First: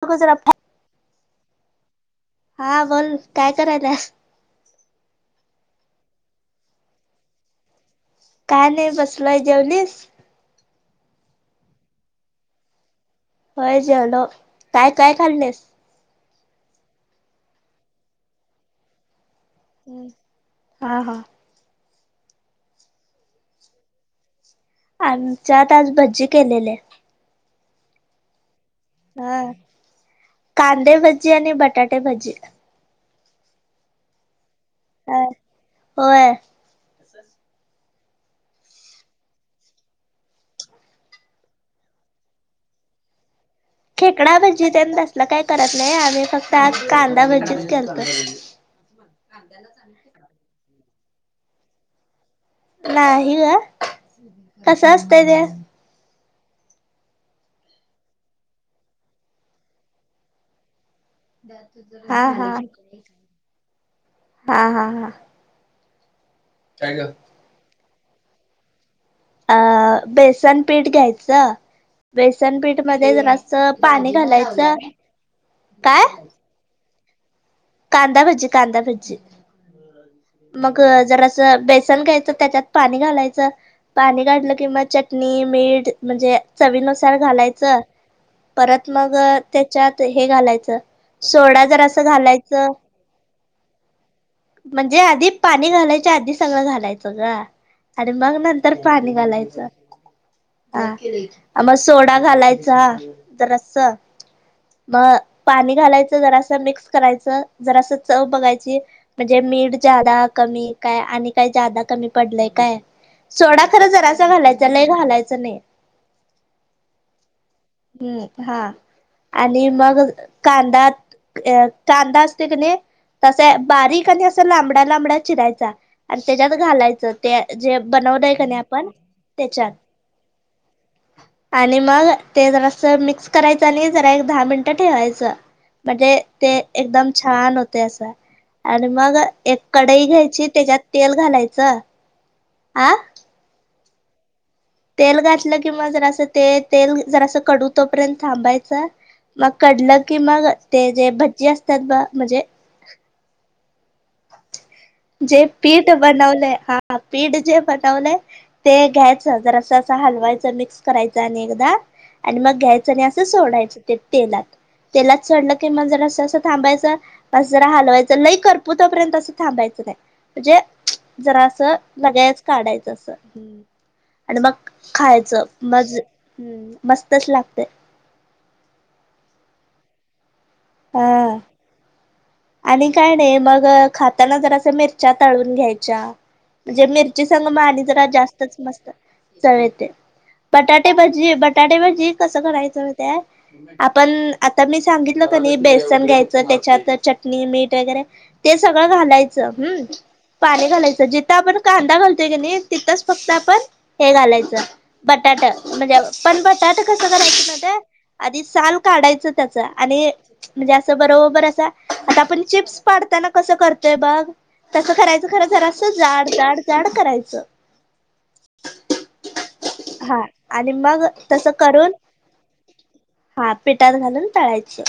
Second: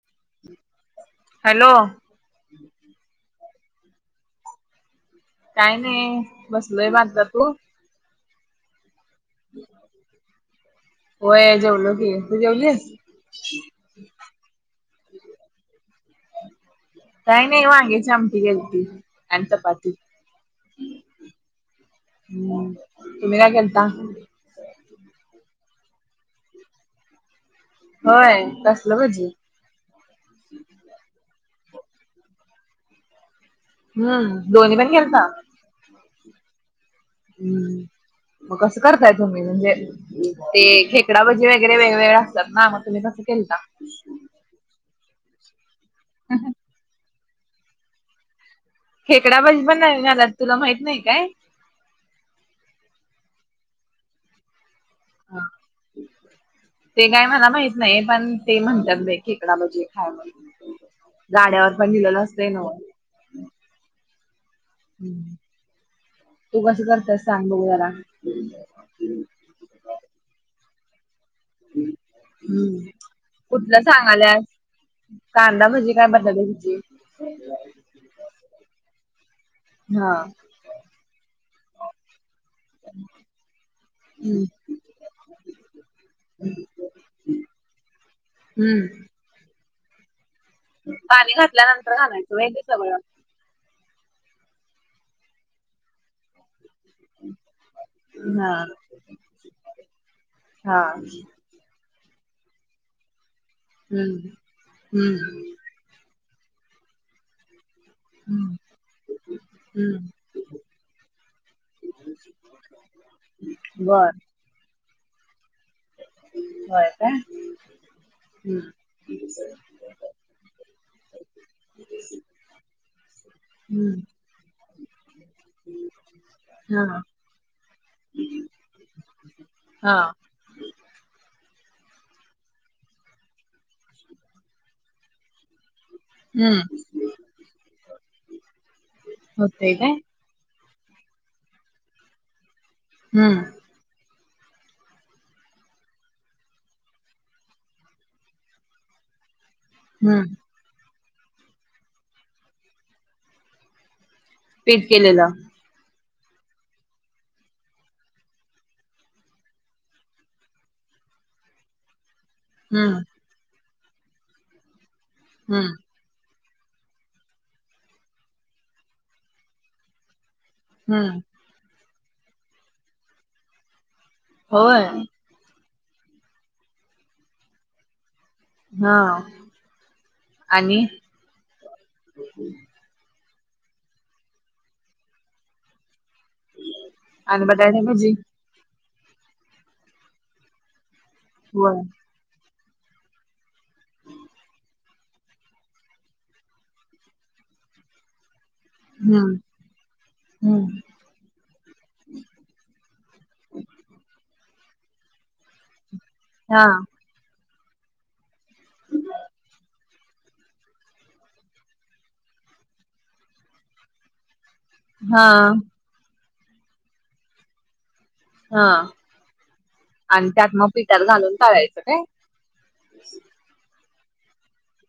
[unintelligible] Hello. हा बोल काय करायला काय नाही बसलय बांधता तू. काय नाही बसलय जे हो ये जेवल की तू जेवलीस? होय जेवलो काय काय खालणेस. काही नाही वांगेची आमटी घेती आणि चपाती हा हा ह तुम्ही काय करता. आमच्यात आज भजी केलेले होय ब. हा कांदे भजी आणि बटाटे भजी हम्म दोन्ही पण गेलता. होय. हम्म मग कसं करताय तुम्ही म्हणजे ते खेकडाभजी वगरे वेगवेगळे असतात ना मग तुम्ही कसं केलता. खेकडा भजीतसलं काही करत नाही आम्ही फक्त आज कांदा भजीच करतोय. खेकडा भजी पण नाहीलात तुला माहित नाही काय? नाही ग कस असतंय त्या ते काय मला माहित नाही पण ते म्हणतात खेकडा भाजी खाय म्ह. हा हा हा हा हा. तू कस करतायस सांग बघू जला अ बेसन पीठ घ्यायचं. बेसनपीठ हम्म. मध्येस्त कुठलं पाणी सांगाल्यास घालायचं. कांदा म्हणजे काय बदल आहे तिची कांदा भजी कांदा भजी हा. मग जर असं बेसन घ्यायचं त्याच्यात पाणी घालायचं. पाणी हम्म काढलं किंवा चटणी मीठ म्हणजे चवीनुसार घालायचं. परत हम्म मग त्याच्यात हे घालायचं पाणी सोडा जर घातल्यानंतर असं व्हय ते घालायचं. सगळं. जे आधी पाणी घालायचे आधी सगळं घालायचं. आणि मग हा. नंतर पाणी घालायचं हा. मग सोडा घालायचा जरा हम्म मग हम्म. पाणी घालायचं जरासं मिक्स करायचं जरासं चव हम्म बघायची म्हणजे मीठ हम्म जादा कमी काय आणि काय जादा कमी पडलय काय सोडा खरं जरा बर अस घालायच. त्यालाही घालायचं नाही. होय का. हम्म हा आणि मग कांदा अ कांदा असते क त असं हम्म बारी क तंबडा लांबडा चिरायचा आणि त्याच्यात हा घालायच. जे बनवलं आहे की नाही आपण त्याच्यात हा आणि मग ते जरा असं मिक्स करायचं आणि जरा एक दहा मिनटं ठेवायचं. म्हणजे ते हम्म एकदम छान होते असं आणि मग एक होतय काय कढई घ्यायची त्याच्यात तेल घालायचं. आं हम्म. तेल घातलं किंवा जर असं ते तेल जर असं कडू तोपर्यंत थांबायच मग कडलं कि हम्म. मग ते जे भज्जी असतात ब म्हणजे पीट केलेल जे पीठ बनवलं हा पीठ जे बनवलं ते घ्यायच जर असं असं हलवायचं मिक्स करायचं आणि एकदा आणि मग घ्यायचं हम्म आणि असं सोडायचं ते तेलात तेलात सोडलं की हम्म मग जर अस थांबायचं मस जरा हलवायचं लय करपुतापर्यंत असं थांबायचं नाही म्हणजे हम्म. लगाच काढायचं अस आणि मग होय. खायचं [inaudible] हा आणि हा आणि काय नाही मग खाताना जरं मिरच्या ताळून घ्यायच्या म्हणजे मिर संगम बटाटे आणि जरा भजी. जास्त मस्त चवेत बटाटे भजी बटाटे होय भजी कसं करायचं माहीत हाय. आपण आता मी सांगितलं कनी बेसन घ्यायचं त्याच्यात च चटणी मीठ वगैरे ते सगळं हम्म घालायचं हम् पाणी हम्म घालायचं ज आपण कांदा घालतोय की नाही तिथंच फक्त आपण हे घालायचं बटाटा म्हणजे पण हा बटाटा कस करायच ना आधी साल काढायचं त्याच आणि म्हणजे असं बरोबर अस आता आपण चिप्स पाडताना कसं करतोय बघ तसं हा करायचं खर जरा असं जाड जाड जाड करायचं हा हा त्यात आणि पिठात मग घालून तस तळायचं करून काय हा पीटात घालून टळायचे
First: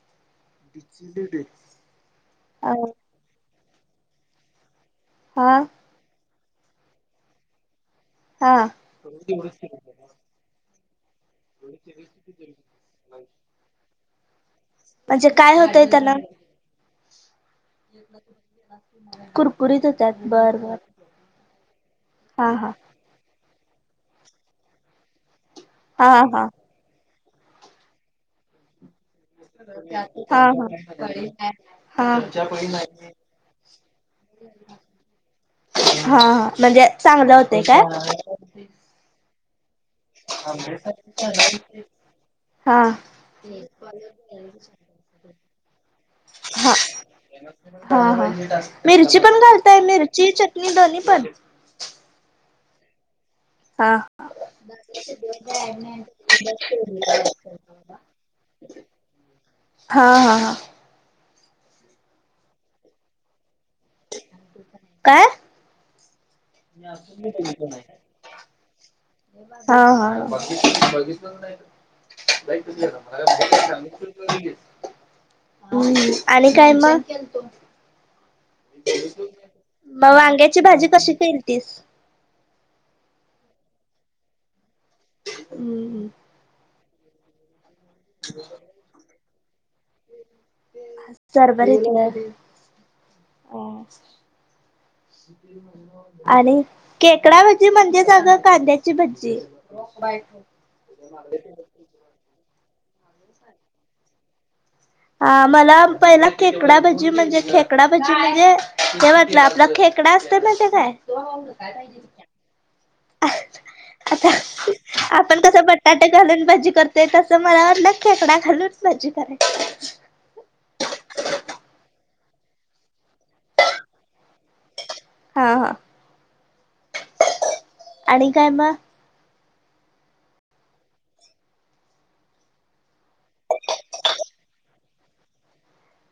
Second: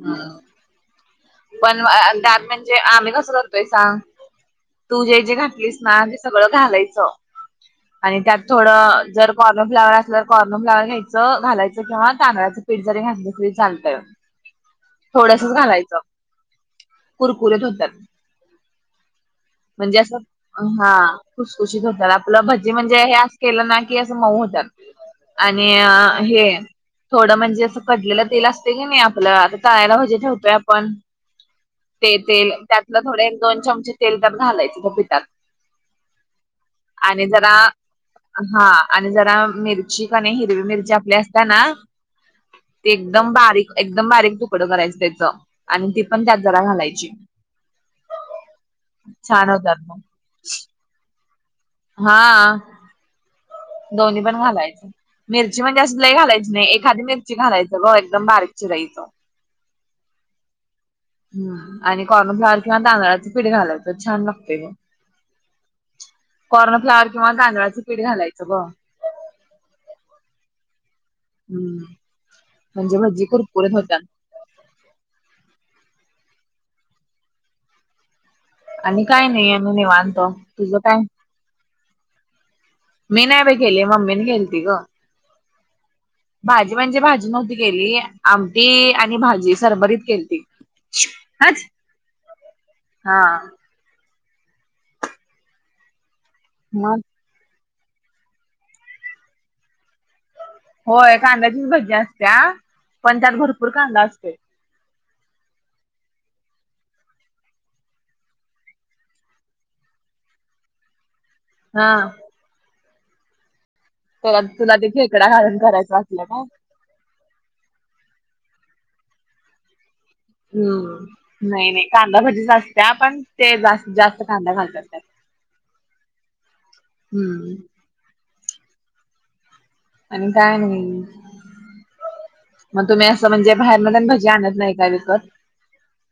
हम्म [inaudible] पण दात अ म्हणजे आम्ही कसं करतोय सांग तूझे जे हा घातलीस ते सगळं घालायचं आणि त्यात हा थोडं जर कॉर्नफ्लावर असलं कॉर्न फ्लावर घ्यायचं घालायचं किंवा तांदळाचं पीठ जरी घातलं तरी चालतंय म्हणजे काय होतय त्याना कु. रकुर होतात कुर म्हणजे असं हा खुशखुशीत होतात आपलं हा हा भजी म्हणजे हे केलं ना की असं मऊ होतात आणि हा हा हे थोडं म्हणजे असं कडलेलं तेल असत क नाही आपलं आता तळायला भाजे हा ठेवतोय हा आपण हा ते ते त्यात थोडे एक दोन चमचे तेल घालायचपात हा म्हणजे आणि चांगलं जरा होतंय काय हा आणि जरा मिरची क हिरवी मिरची आपली असते ना हा ते एकदम बारीक एकदम बारीक तुकडं करायचं त्याच आणि ती पण त्यात जरा हा घालायची हा हा मिरची पण छान होतात घालताय मग मिरची चटणी दोनी पण हा हा दोन्ही पण घालायच मिरची म्हणजे असही घालायची नाही एखादी मिरची घालायचं ब एकदम बारकी [inaudible] हा हा हां हम आणि कॉर्नो फ्लावर किंवा तांदळां पीठ घालायचं छान लागत काय कॉर्नफ्लावर किंवा गांदळाचं पीठ घालायचं ब हा हा‌. हम्म म्हणजे भजी कुरकुरीत होत्यात. हम्म आणि काय मग? आणि काय नाही आणि मग निवांत वांग्याची तुझं भाजी काय कशी केल तीस? मी नाय बाय गेली मम्मीनी केलती ग. हम्म.. भाजी म्हणजे भाजी नव्हती गेली आमटी आणि भाजी सरबरीत केलती अच्छा सर्वर इथलं हा.. आणि मग. खेकडा भजी म्हणजे अग कांद्याची भजी. होय कांद्याचीच भजी असत्या पण त्यात भरपूर कांदा असतोय. ह मला पहिला खेकडा भजी म्हणजे खेकडा भजी म्हणजे ते वाटलं आपला खेक खेकडा असते माहिती हाय काय? हा आता त्याला तुला ते खेकडा आपण घालून कसं करायचं बटाटे असलं घालून काय? भजी करतो. ते तसं मला वाटलं खेकडा घालून भजी करायची. हम्म नाही नाही कांदा भजीच असत्या पण ते जास्तीत जास्त कांदा घालतात त्याला. हा हा हम्म. आणि काय मग? आणि काय नाही मग तुम्ही म्हणजे बाहेरन म भजी आणत नाही का विकत?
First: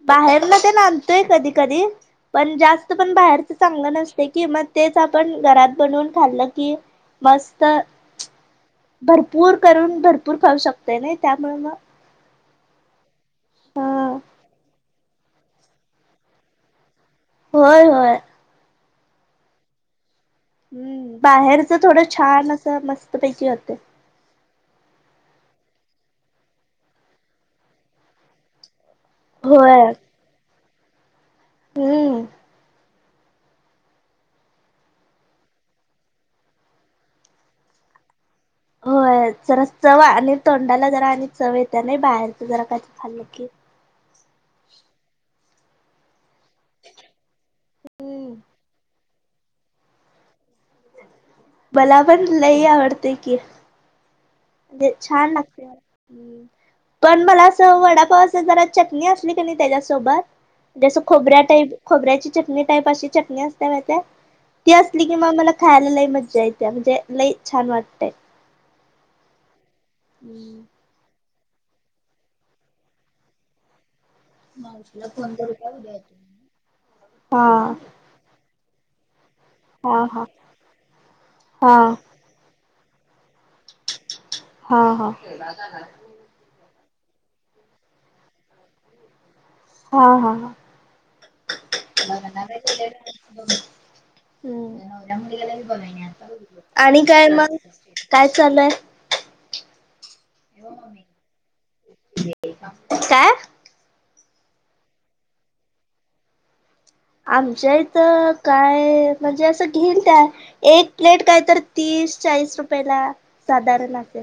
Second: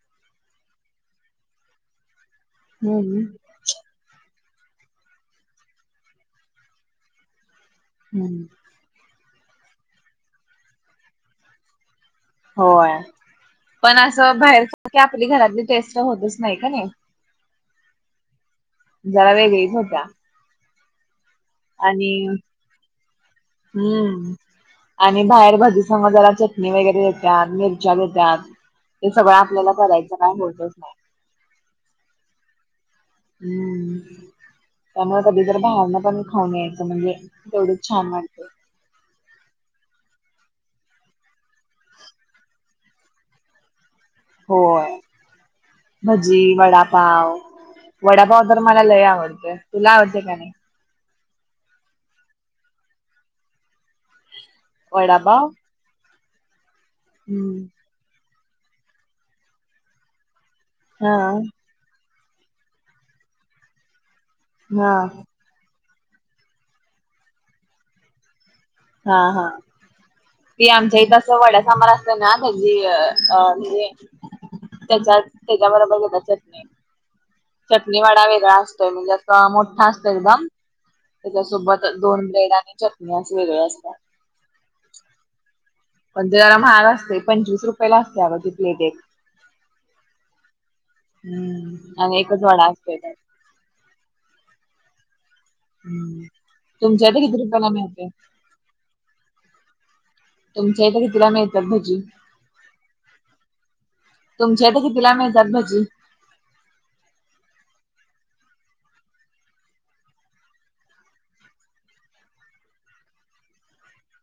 बाहेर ना ते नातोय कधी कधी पण जास्त पण हम्म. बाहेर चांगल नसते की मग तेच आपण घरात बनवून खाल्लं की मस्त हम्म. भरपूर करून भरपूर खाऊ शकते नाही त्यामुळे मग. होय पण ह असं बाहेर सारकी आपली घरातली टेस्ट होतच नाही का नाही. होय होय. जरा वेगळी होत्या. हम्म बाहेरच थोडं आणि छान असं मस्तपैकी होते. हम्म आणि बाहेर भजी संग जला चटणी वगैरे देतात, मिरच्या देतात, हे सगळं आपल्याला होय करायचं काय होतच नाही. हम्म. हम्म. त्यामुळे कधी तर बाहेरन पण खाऊन यायचं म्हणजे तेवढच छान वाटते. होय जरा चव आणि तोंडाला जरा आणि चव येत नाही बाहेरच जरा का खाल्लं की. हो. भजी वडापाव हम्म वडापाव तर मला लय आवडते तुला आवडते का नाही? मलापण लयी आवडते की. छान वडापाव लागते पण मला अस हम्म वडापाव जरा चटणी असली कि नाही त्याच्यासोबत जस हा खोबऱ्या टाईप खोबऱ्याची चटणी टाईप अशी चटणी असते माहिती आहे ती हा असली कि म मला खायला लई मजा येते म्हणजे लई छान वाटतेय. हा हा ते आमची ते असं वड्या साबर असत ना भजी म्हणजे त्याच्यात त्याच्याबरोबर दिलेली चटणी हा चटणीवाडा वेगळा असतोय म्हणजे अस हा असतो हा का हा त्याच्यासोबत दोन ब्रेड आणि चटणी असे वेगळे असतात. हा हा. पण ते जरा महाग असते पंचवीस रुपये ला असते अग ती प्लेट एक. हा हा. हम्म आणि एकच वडा असतोय त्यात हम्म मुला हम्म आणि तुमच्या इथे काय किती मग रुपयाला मिळते काय चालूय तुमच्या इथं कितीला मिळतात भजी? काय? तुमच्याकडे कितीला मिळतात भजी? आमच्या इथं काय म्हणजे असं घेईल ते काय एक प्लेट काय तर तीस चाळीस रुपयेला साधारण असेल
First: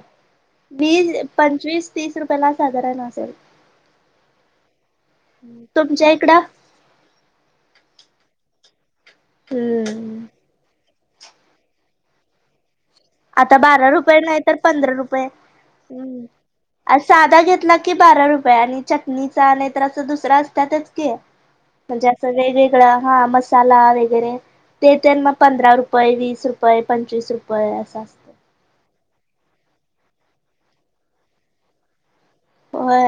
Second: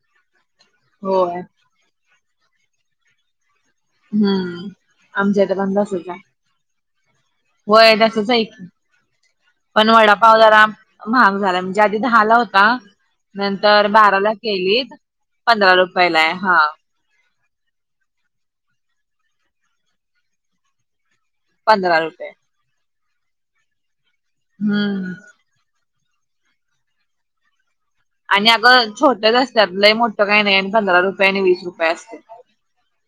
वीस होय. पंचवीस तीस रुपयया ला साधारण असेल हम्म आमच्या इथ पण तसाच तुमच्या आहे इकडं? होय तसच आहे की पण हम्म वडापाव जरा महाग झाला म्हणजे आधी दहाला होता आता नंतर बारा रुपये बाराला नाही तर केलीत पंधरा रुपये पंधरा हम्म. रुपयालाय हा साधा घेतला की बारा रुपये आणि चटणीचा नाहीतर असं दुसरा असतातच की पंधरा म्हणजे रुपये. असं वेगवेगळं हा मसाला वगैरे ते हम्म त्यां मग पंधरा रुपये वीस रुपये पंचवीस रुपये असं असत आणि अगं छोटंच असतात लई मोठं काही नाही आणि पंधरा रुपये आणि वीस रुपये असते हो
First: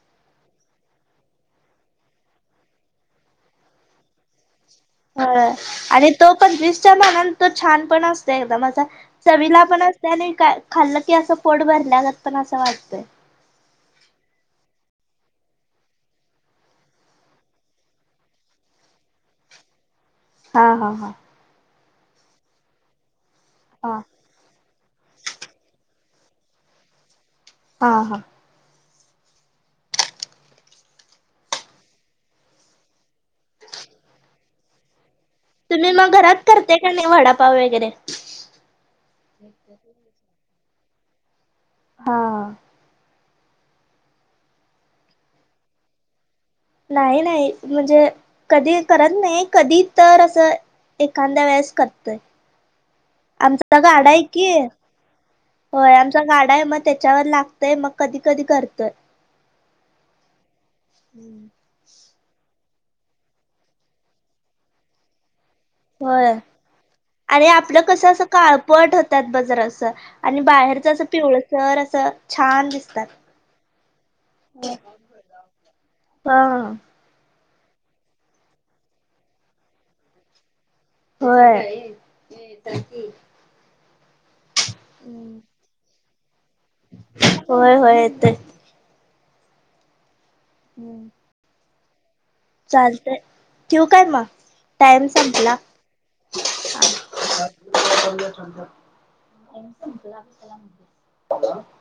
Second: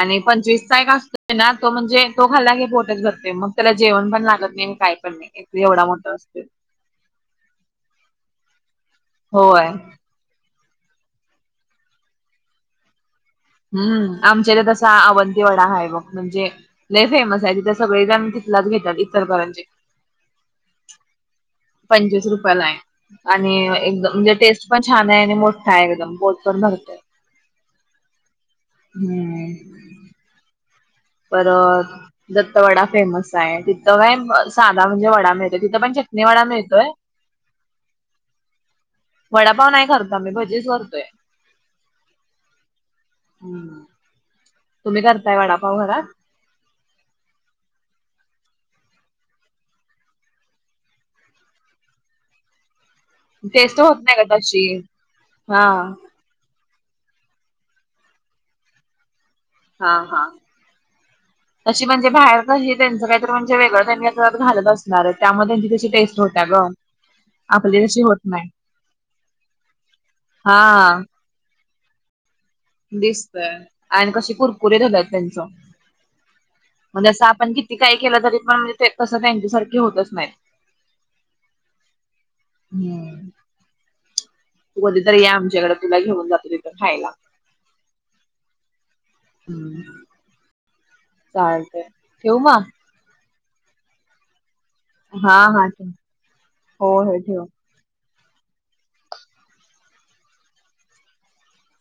आणि पंचवीसचा एक का असतोय ना तो म्हणजे तो खाल्ला घे पोटच भरते मग त्याला जेवण पण लागत नाही काय पण ह नाही एवढा आणि मोठा तो असतोय. पंचवीसच्या मानान तो छान पण असतो एकदम असा चवीला होय. पण अस त्याने का खाल्लं की असं पोट भरल्या गत पण असं वाटतं हम्म आमच्या इथ तसा अवंती वडा ह आहे बघ म्हणजे लई फेमस आहे तिथे सगळे जण तिथलाच घेतात इचलकरंजीत हा हा हा पंचवीस रुपयाला आहे आणि हा एकदम म्हणजे टेस्ट पण छान आहे आणि मोठा एकदम बोट पण भरतय ह हां हम्म पर दत्त वडा फेमस आहे तिथं काय साधा म्हणजे वडा म तुम्ही मग घरात करते का नाही वडापाव वगैरे वडापाव नाही करत मी भजीच करतोय हा हम् तुम्ही करताय वडापाव घरात नाही नाही म्हणजे कधी करत नाही कधी तर असं एखांद्या वेळेस करतोय आमचा टेस्ट होत गाडा नाही आहे का की तशी हा होय आम गाडा आहे मग त्याच्यावर लागतंय मग कधी कधी करतोय हा हा हम्म तशी म्हणजे बाहेर का त्यांच काही म्हणजे वेगळं त्यांनीत घालत असणार त्यामुळे त्यांची तशी टेस्ट होय होत्या ग आणि आपलं आपली तशी कसं होत असं नाही काळपट होतात बग जरासं आणि बाहेरच हा असं पिवळ जर असं छान दि दिसतय आणि कशी कुरकुरीेत होतात त्यांच हा म्हणजे असं आपण किती काही केलं तरी पण म्हणजे कसं त्यांच्यासारखे होतच नाही होय हम्म तू कधी तरी ये आमच्याकडे तुला घेऊन जाते होय, होय येतोय. हम्. हम्म. चालतय ठेऊ म? चालतंय, ठेवू काय मग, टाइम हा संपला. हा ठेव हो हो ठेव [inaudible]